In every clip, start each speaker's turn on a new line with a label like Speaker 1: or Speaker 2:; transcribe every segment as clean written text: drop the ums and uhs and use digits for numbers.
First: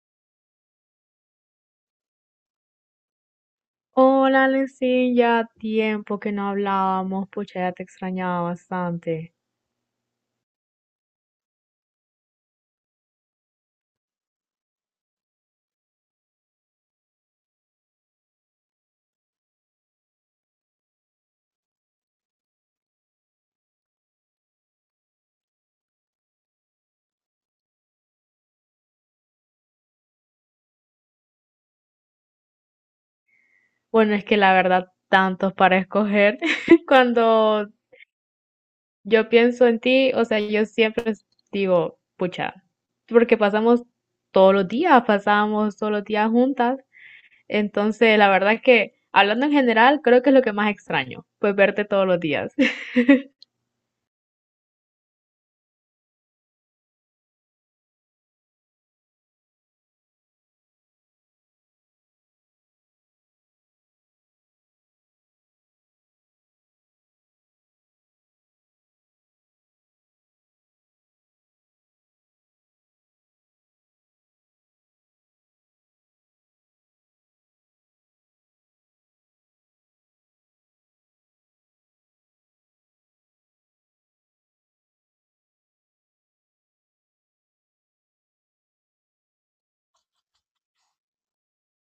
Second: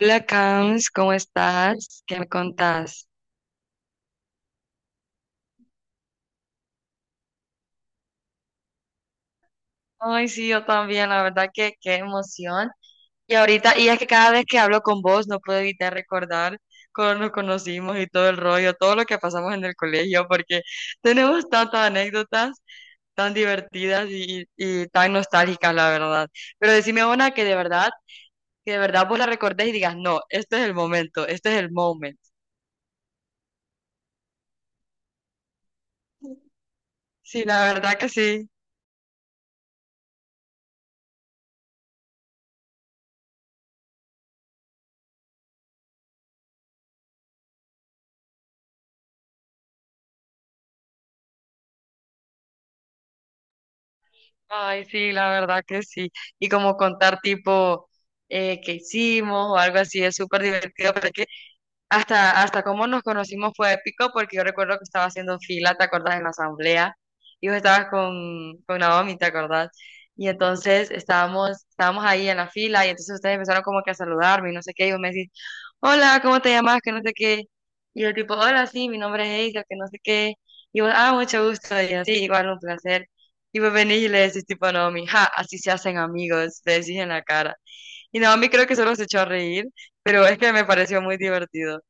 Speaker 1: Hola, Cams, ¿cómo estás? ¿Qué me contás?
Speaker 2: Hola, Lencin, ya tiempo que no hablábamos, pucha, ya te extrañaba bastante.
Speaker 1: Ay, sí, yo también, la verdad que qué emoción. Y ahorita, y es que cada vez que hablo con vos no puedo evitar recordar cuando nos conocimos y todo el rollo, todo lo que pasamos en el colegio, porque tenemos tantas anécdotas tan divertidas y tan nostálgicas, la verdad. Pero decime una que de verdad vos la recordés y digas, no, este es el momento, este es el moment.
Speaker 2: Bueno, es que la verdad, tantos para escoger.
Speaker 1: Sí,
Speaker 2: Cuando
Speaker 1: la verdad que sí.
Speaker 2: yo pienso en ti, o sea, yo siempre digo, pucha, porque pasamos todos los días, pasábamos todos los días juntas. Entonces, la verdad que, hablando en general, creo que es lo que más extraño, pues verte todos los días.
Speaker 1: Ay, sí, la verdad que sí. Y como contar tipo qué hicimos o algo así es súper divertido, hasta cómo nos conocimos fue épico porque yo recuerdo que estaba haciendo fila, ¿te acordás? En la asamblea y vos estabas con Naomi, ¿te acordás? Y entonces estábamos ahí en la fila y entonces ustedes empezaron como que a saludarme y no sé qué, y vos me decís, hola, ¿cómo te llamas? Que no sé qué. Y yo tipo, hola, sí, mi nombre es Eisa, que no sé qué. Y vos, ah, mucho gusto. Y así, igual, un placer. Y vos venís y le decís tipo a Naomi, ja, así se hacen amigos, le decís en la cara. Y Naomi creo que solo se echó a reír, pero es que me pareció muy divertido.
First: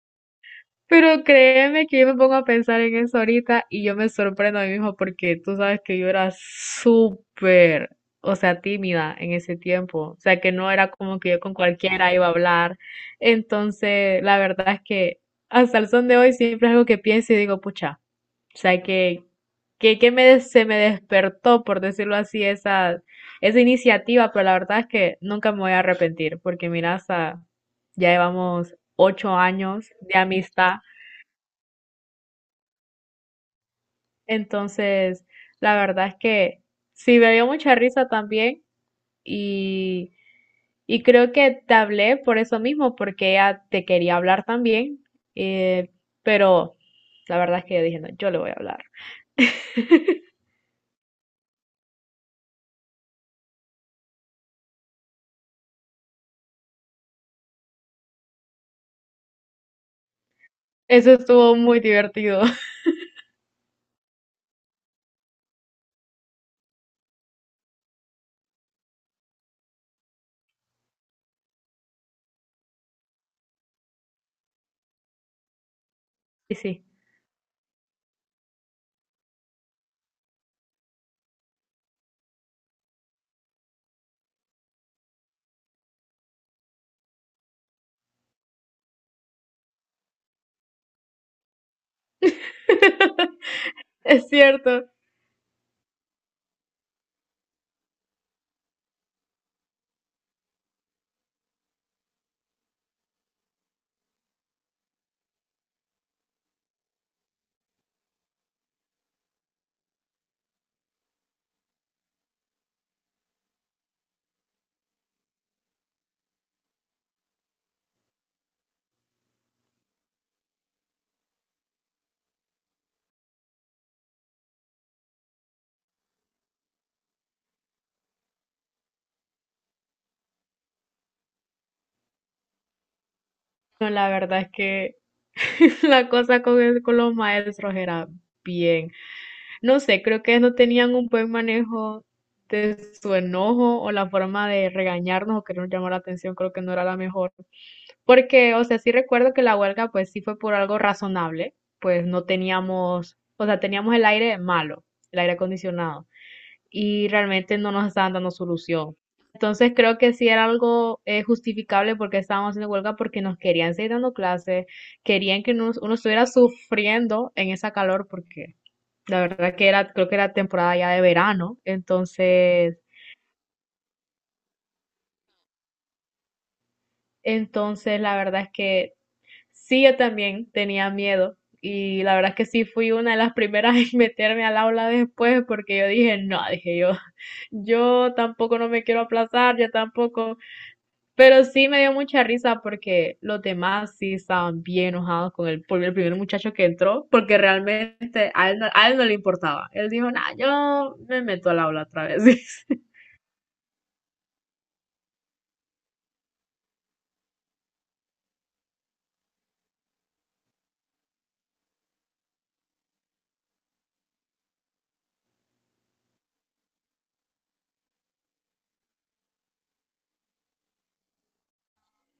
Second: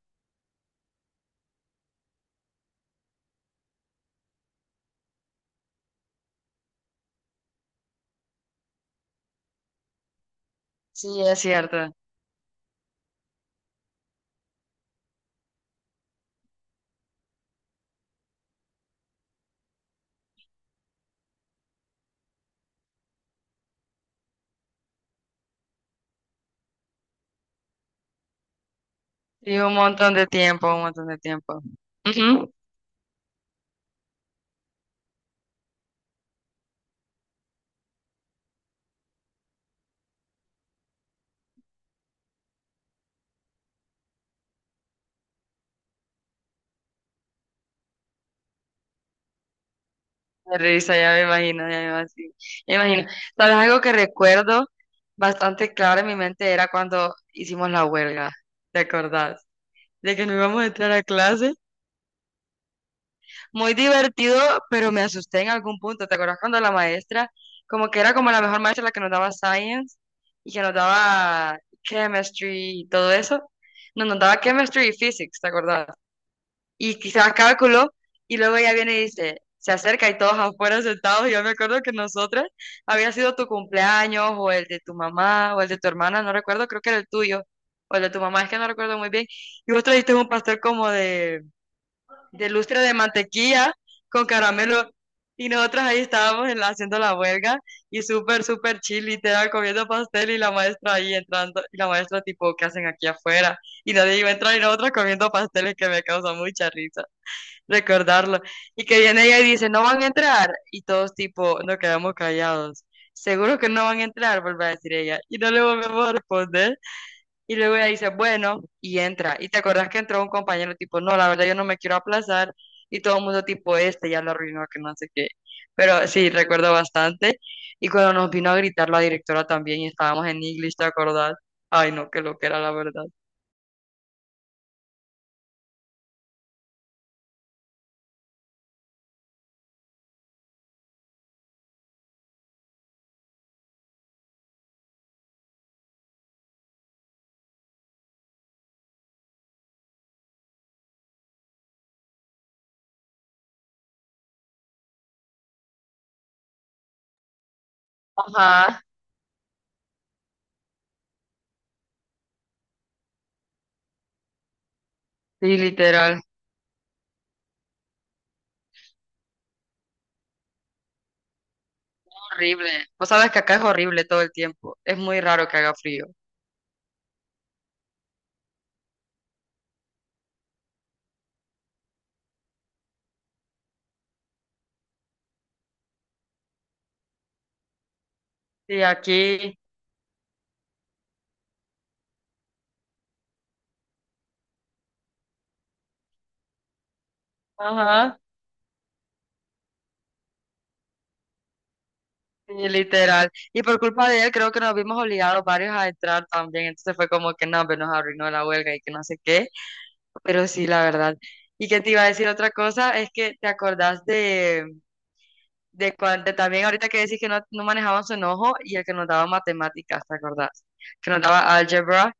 Speaker 2: Pero créeme que yo me pongo a pensar en eso ahorita y yo me sorprendo a mí mismo porque tú sabes que yo era súper, o sea, tímida en ese tiempo. O sea, que no era como
Speaker 1: Sí,
Speaker 2: que
Speaker 1: es
Speaker 2: yo con
Speaker 1: cierto.
Speaker 2: cualquiera iba a hablar. Entonces, la verdad es que hasta el son de hoy siempre es algo que pienso y digo, pucha, o sea, que me, se me despertó, por decirlo así, esa iniciativa, pero la verdad es que nunca me voy a arrepentir porque mira, hasta ya llevamos ocho
Speaker 1: Y un
Speaker 2: años
Speaker 1: montón
Speaker 2: de
Speaker 1: de tiempo,
Speaker 2: amistad.
Speaker 1: un montón de tiempo. Ujú.
Speaker 2: Entonces, la verdad es que sí me dio mucha risa también y, y creo que te hablé por eso mismo, porque ella te quería hablar también, eh, pero la verdad es que yo dije, no, yo le voy a hablar.
Speaker 1: Me risa, ya me imagino, ya me imagino. Sí, me imagino. ¿Sabes algo que recuerdo bastante claro en mi mente era cuando hicimos la huelga? ¿Te acordás? De que no íbamos a entrar a
Speaker 2: Eso
Speaker 1: clase.
Speaker 2: estuvo muy divertido.
Speaker 1: Muy divertido, pero me asusté en algún punto. ¿Te acordás cuando la maestra, como que era como la mejor maestra, la que nos daba science y que nos daba chemistry y todo eso? No, nos daba chemistry y physics, ¿te acordás?
Speaker 2: Y sí,
Speaker 1: Y quizás cálculo, y luego ella viene y dice, se acerca y todos afuera sentados, y yo me acuerdo que nosotras había sido tu cumpleaños, o el de tu mamá, o el de tu hermana, no recuerdo, creo que era el tuyo, o el de tu mamá, es que no recuerdo muy bien, y vos trajiste un pastel como de lustre de mantequilla con
Speaker 2: es cierto.
Speaker 1: caramelo, y nosotras ahí estábamos en la- haciendo la huelga, y súper, súper chill, literal, comiendo pastel, y la maestra ahí entrando, y la maestra tipo, ¿qué hacen aquí afuera? Y nadie iba a entrar, y nosotras comiendo pasteles que me causa mucha risa recordarlo. Y que viene ella y dice, no van a entrar. Y todos tipo, nos quedamos callados. Seguro que no van a entrar, vuelve a decir ella. Y no le volvemos a responder. Y luego ella dice, bueno, y entra. Y te acordás que entró un compañero tipo, no, la verdad yo no me quiero aplazar. Y todo el mundo tipo, este ya lo arruinó, que no sé qué. Pero sí, recuerdo bastante. Y cuando nos vino a gritar la directora también y estábamos en English, ¿te acordás? Ay, no, que lo que era la verdad.
Speaker 2: No, la verdad es que la cosa con los maestros era bien. No sé, creo que no tenían un buen manejo de su enojo o la forma de regañarnos o querernos llamar la atención, creo que no era la mejor. Porque, o sea, sí recuerdo que la huelga pues sí fue por algo razonable, pues no teníamos, o sea, teníamos el aire malo, el aire acondicionado, y realmente no nos estaban dando
Speaker 1: Ajá,
Speaker 2: solución. Entonces creo que sí era algo justificable porque estábamos haciendo huelga porque nos querían seguir dando clases, querían
Speaker 1: sí,
Speaker 2: que uno
Speaker 1: literal.
Speaker 2: estuviera sufriendo en esa calor porque la verdad que era, creo que era temporada ya de verano,
Speaker 1: Horrible.
Speaker 2: entonces,
Speaker 1: Vos sabes que acá es horrible todo el tiempo. Es muy raro que haga frío.
Speaker 2: entonces la verdad es que sí, yo también tenía miedo y la verdad es que sí fui una de las primeras en meterme al aula después porque yo dije, no, dije yo, yo tampoco no
Speaker 1: Sí,
Speaker 2: me quiero
Speaker 1: aquí,
Speaker 2: aplazar, yo tampoco, pero sí me dio mucha risa porque los demás sí estaban bien enojados con por el primer muchacho que entró porque
Speaker 1: ajá,
Speaker 2: realmente a él no le importaba, él dijo, no, yo me meto al aula otra
Speaker 1: sí,
Speaker 2: vez.
Speaker 1: literal. Y por culpa de él, creo que nos vimos obligados varios a entrar también. Entonces fue como que no, pues nos arruinó la huelga y que no sé qué. Pero sí, la verdad. Y que te iba a decir otra cosa, es que te acordás de cuando también ahorita que decís que no manejaban su enojo y el que nos daba matemáticas, ¿te acordás? Que nos daba álgebra.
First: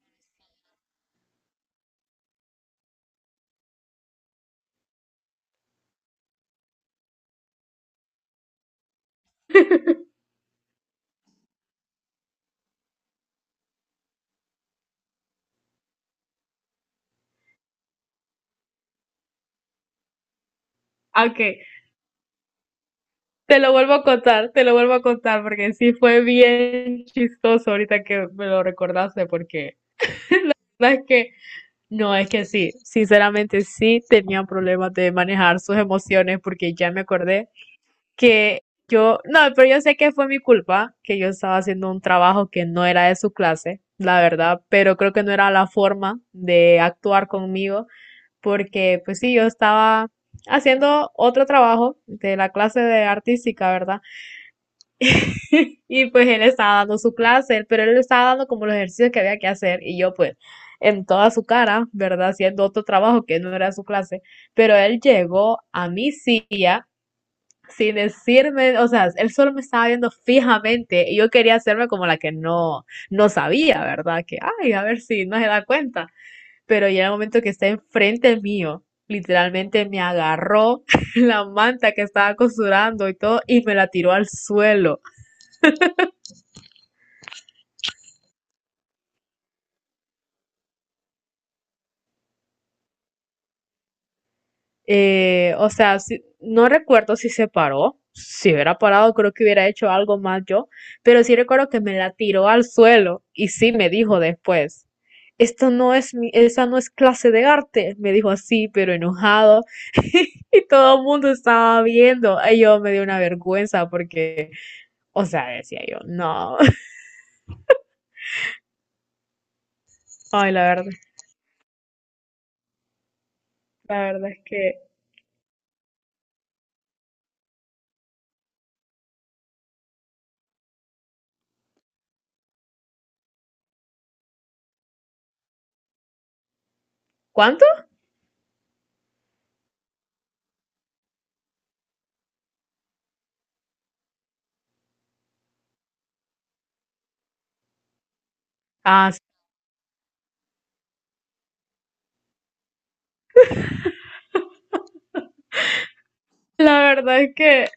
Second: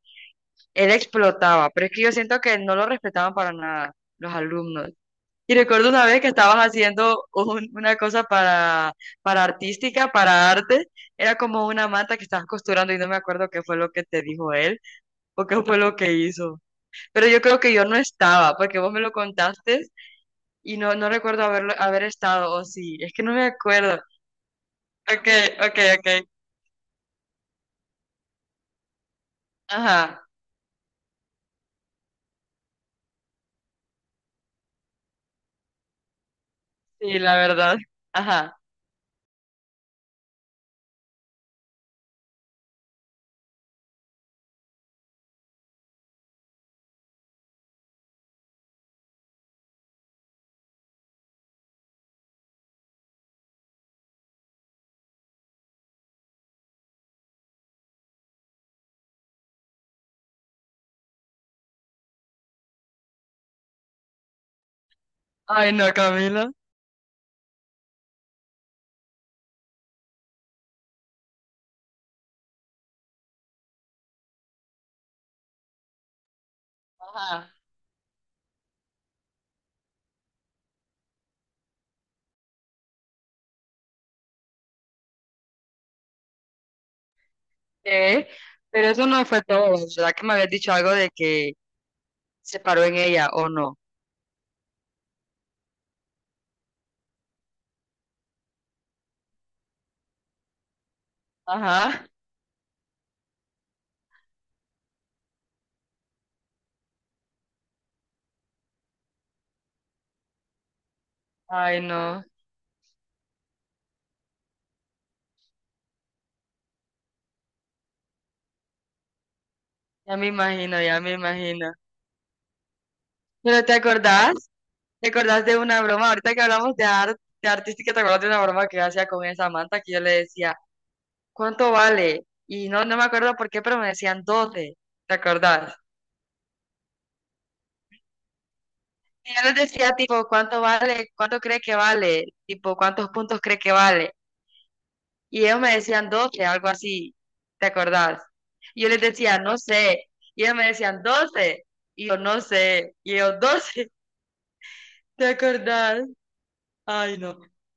Speaker 1: Él explotaba, pero es que yo siento que no lo respetaban para nada los alumnos. Y recuerdo una vez que estabas haciendo un- una cosa para artística, para arte. Era como una manta que estabas costurando y no me acuerdo qué fue lo que te dijo él o qué fue lo que hizo. Pero yo creo que yo no estaba porque vos me lo contaste no
Speaker 2: Ok,
Speaker 1: recuerdo haberlo, haber estado o sí. Es que no me
Speaker 2: te lo vuelvo
Speaker 1: acuerdo.
Speaker 2: a contar, te lo vuelvo a
Speaker 1: Ok,
Speaker 2: contar, porque
Speaker 1: ok,
Speaker 2: sí
Speaker 1: ok.
Speaker 2: fue bien chistoso ahorita que me lo recordaste, porque
Speaker 1: Ajá.
Speaker 2: sabes que no, es que sí, sinceramente sí tenía problemas de manejar sus emociones, porque ya me
Speaker 1: Sí, la
Speaker 2: acordé
Speaker 1: verdad. Ajá.
Speaker 2: que yo, no, pero yo sé que fue mi culpa, que yo estaba haciendo un trabajo que no era de su clase, la verdad, pero creo que no era la forma de actuar conmigo, porque pues sí, yo estaba haciendo otro trabajo de la clase de artística, ¿verdad? Y pues él estaba dando su clase, pero él estaba dando como los ejercicios que había que hacer y yo pues en toda su cara, ¿verdad? Haciendo otro trabajo que no era su clase, pero él llegó
Speaker 1: Ay,
Speaker 2: a
Speaker 1: no,
Speaker 2: mi
Speaker 1: Camila.
Speaker 2: silla sin decirme, o sea, él solo me estaba viendo fijamente y yo quería hacerme como la que no, no sabía, ¿verdad? Que, ay, a ver si no se da cuenta, pero ya en el momento
Speaker 1: Ajá.
Speaker 2: que está enfrente mío, literalmente me agarró la manta que estaba costurando y todo y me la tiró al suelo.
Speaker 1: ¿Qué? Pero eso no fue todo. Verdad que me habías dicho algo de que se paró en ella o no.
Speaker 2: O sea, no recuerdo si se paró. Si hubiera parado, creo que hubiera hecho algo más yo. Pero sí recuerdo que me
Speaker 1: Ajá.
Speaker 2: la tiró al suelo y sí me dijo después. Esto no es mi, esa no es clase de arte, me dijo así, pero enojado. Y todo el mundo estaba
Speaker 1: Ay, no,
Speaker 2: viendo. Y yo me dio una vergüenza porque, o sea, decía yo, no.
Speaker 1: ya me
Speaker 2: Ay,
Speaker 1: imagino, ya me imagino. Pero ¿te
Speaker 2: la verdad es
Speaker 1: acordás?
Speaker 2: que.
Speaker 1: ¿Te acordás de una broma? Ahorita que hablamos de arte, de artística, ¿te acordás de una broma que yo hacía con esa manta que yo le decía, ¿cuánto vale? Y no, no me acuerdo por qué, pero me decían doce. ¿Te acordás?
Speaker 2: ¿Cuánto?
Speaker 1: Y yo les decía, tipo, ¿cuánto vale? ¿Cuánto cree que vale? Tipo, ¿cuántos puntos cree que vale? Y ellos me decían 12, algo así. ¿Te acordás? Y yo les
Speaker 2: Ah, sí.
Speaker 1: decía, no sé. Y ellos me decían 12. Y yo, no sé. Y ellos, 12. ¿Te acordás?
Speaker 2: La
Speaker 1: Ay,
Speaker 2: verdad es
Speaker 1: no.
Speaker 2: que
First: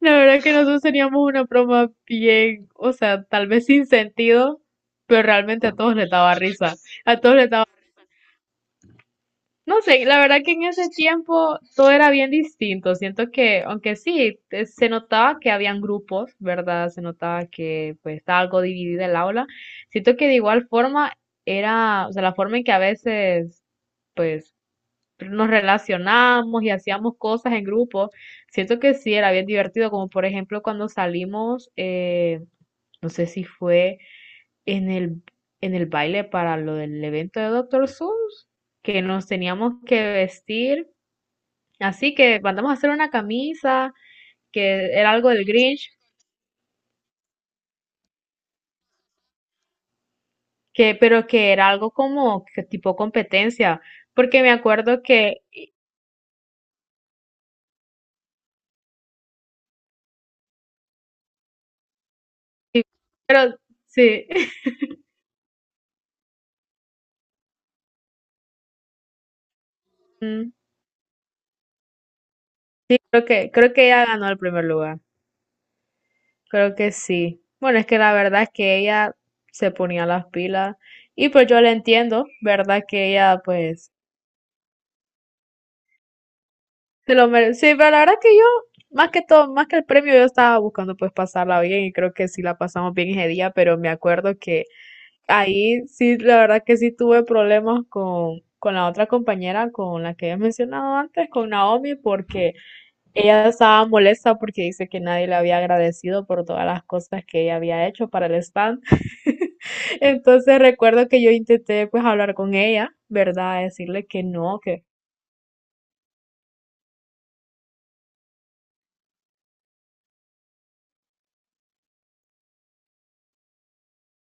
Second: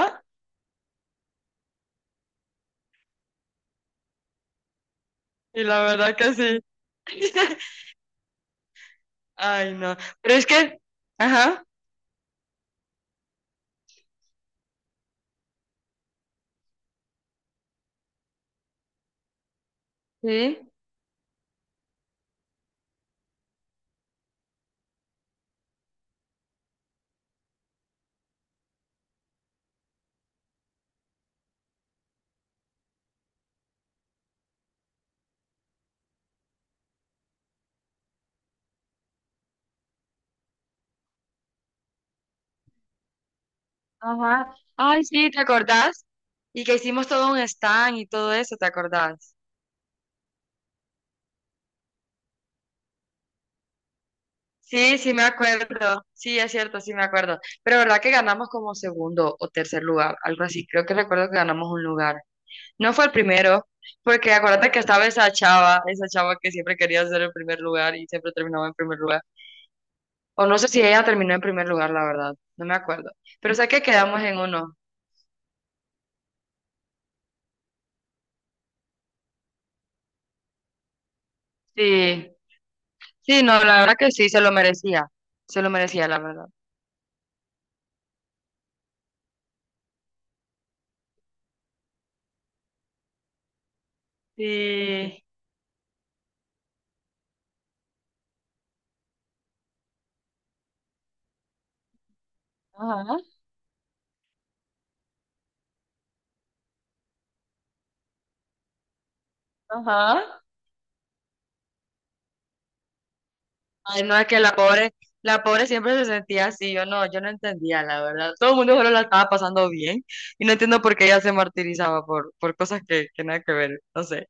Speaker 2: la verdad que nosotros teníamos una broma bien, o sea, tal vez sin sentido, pero
Speaker 1: Y
Speaker 2: realmente a
Speaker 1: la
Speaker 2: todos les
Speaker 1: verdad que
Speaker 2: daba
Speaker 1: sí.
Speaker 2: risa. A todos les daba,
Speaker 1: Ay,
Speaker 2: no
Speaker 1: no.
Speaker 2: sé, la
Speaker 1: Pero
Speaker 2: verdad
Speaker 1: es
Speaker 2: que en
Speaker 1: que,
Speaker 2: ese tiempo
Speaker 1: ajá,
Speaker 2: todo era bien distinto. Siento que, aunque sí, se notaba que habían grupos, ¿verdad? Se notaba que pues estaba algo dividida el aula. Siento que de igual
Speaker 1: sí,
Speaker 2: forma era, o sea, la forma en que a veces pues nos relacionábamos y hacíamos cosas en grupo. Siento que sí, era bien divertido, como por ejemplo cuando salimos, no sé si fue en el, en el baile para lo del evento de Doctor Seuss, que nos teníamos que vestir. Así que mandamos a hacer una camisa,
Speaker 1: ajá.
Speaker 2: que
Speaker 1: Ay,
Speaker 2: era algo
Speaker 1: sí, ¿te
Speaker 2: del Grinch,
Speaker 1: acordás? Y que hicimos todo un stand y todo eso, ¿te acordás?
Speaker 2: que, pero que era algo como que tipo competencia, porque me
Speaker 1: Sí,
Speaker 2: acuerdo
Speaker 1: sí me
Speaker 2: que,
Speaker 1: acuerdo. Sí, es cierto, sí me acuerdo. Pero verdad que ganamos como segundo o tercer lugar, algo así. Creo que recuerdo que ganamos un lugar. No fue el
Speaker 2: pero
Speaker 1: primero,
Speaker 2: sí,
Speaker 1: porque acuérdate que estaba esa chava que siempre quería ser el primer lugar y siempre terminaba en primer lugar. O no sé si ella terminó en primer lugar, la verdad. No me acuerdo. Pero sé
Speaker 2: creo
Speaker 1: que
Speaker 2: que ella
Speaker 1: quedamos
Speaker 2: ganó
Speaker 1: en
Speaker 2: el primer
Speaker 1: uno.
Speaker 2: lugar. Creo que sí. Bueno, es que la verdad es que ella se ponía las pilas y pues yo la entiendo,
Speaker 1: Sí.
Speaker 2: ¿verdad? Que
Speaker 1: Sí,
Speaker 2: ella
Speaker 1: no, la
Speaker 2: pues
Speaker 1: verdad que sí, se lo merecía. Se lo merecía, la verdad.
Speaker 2: se lo merece. Sí, pero la verdad que yo, más que todo, más que el premio, yo estaba buscando pues pasarla bien y creo que sí la pasamos bien ese día, pero me acuerdo que
Speaker 1: Sí.
Speaker 2: ahí sí, la verdad que sí tuve problemas con la otra compañera, con la que había mencionado antes, con Naomi, porque
Speaker 1: Ajá,
Speaker 2: ella estaba molesta porque dice que nadie le había agradecido por todas las cosas que ella había hecho para el stand.
Speaker 1: ajá.
Speaker 2: Entonces recuerdo que yo intenté pues hablar con ella, ¿verdad?
Speaker 1: Ay,
Speaker 2: Decirle
Speaker 1: no, es que
Speaker 2: que
Speaker 1: la pobre siempre se sentía así. Yo no, yo no entendía, la verdad. Todo el mundo solo la estaba pasando bien. Y no entiendo por qué ella se martirizaba por cosas que nada que ver. No sé.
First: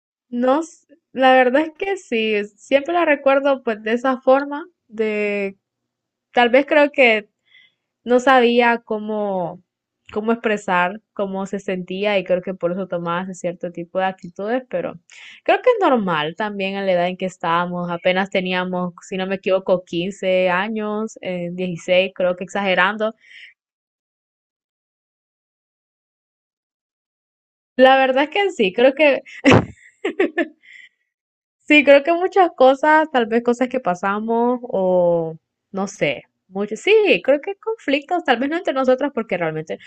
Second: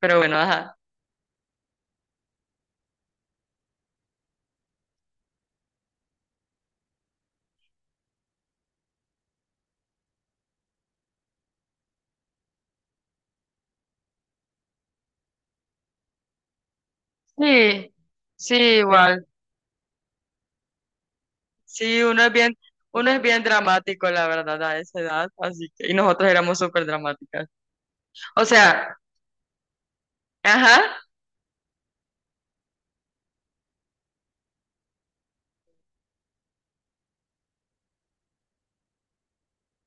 Speaker 1: Pero bueno,
Speaker 2: no,
Speaker 1: ajá.
Speaker 2: la verdad es que sí, siempre la recuerdo pues de esa forma, de tal vez creo que no sabía cómo expresar cómo se sentía y creo que por eso tomaba ese cierto tipo de actitudes, pero creo que es normal también a la edad en que estábamos,
Speaker 1: Sí.
Speaker 2: apenas
Speaker 1: Sí,
Speaker 2: teníamos, si no
Speaker 1: igual.
Speaker 2: me equivoco, 15 años,
Speaker 1: Sí,
Speaker 2: 16
Speaker 1: uno es
Speaker 2: creo que
Speaker 1: bien, uno
Speaker 2: exagerando.
Speaker 1: es bien dramático, la verdad, a esa edad, así que, y nosotros éramos súper dramáticas.
Speaker 2: La verdad es
Speaker 1: O
Speaker 2: que sí, creo
Speaker 1: sea,
Speaker 2: que
Speaker 1: ajá,
Speaker 2: sí, creo que muchas cosas, tal vez cosas que pasamos o no sé, mucho, sí, creo que conflictos, tal vez no entre nosotras porque realmente,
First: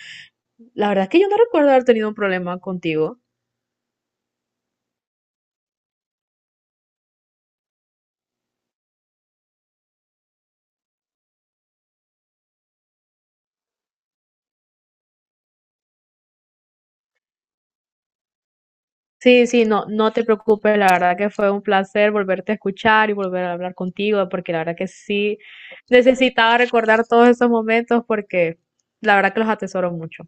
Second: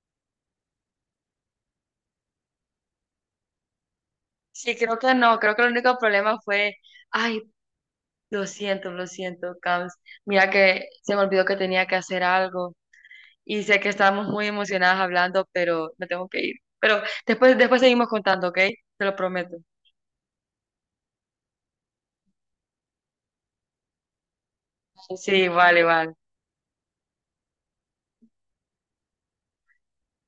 Speaker 2: la verdad es que yo no recuerdo haber tenido un problema contigo.
Speaker 1: sí, creo que no, creo que el único problema fue, ay, lo siento, Cams, mira que se me olvidó que tenía que hacer algo, y sé que estábamos muy emocionadas hablando, pero me tengo que ir. Pero después seguimos contando, ¿ok? Te lo
Speaker 2: Sí,
Speaker 1: prometo.
Speaker 2: sí, no, no te preocupes, la verdad que fue un placer volverte a escuchar y volver a hablar contigo porque la verdad que sí
Speaker 1: Sí, vale, vale.
Speaker 2: necesitaba recordar todos esos momentos porque la verdad que los atesoro mucho.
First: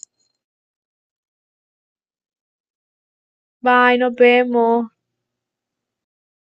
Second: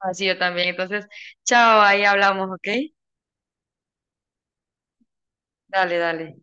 Speaker 1: Así yo también. Entonces, chao, ahí hablamos, ¿ok?
Speaker 2: Bye, nos vemos.
Speaker 1: Dale, dale.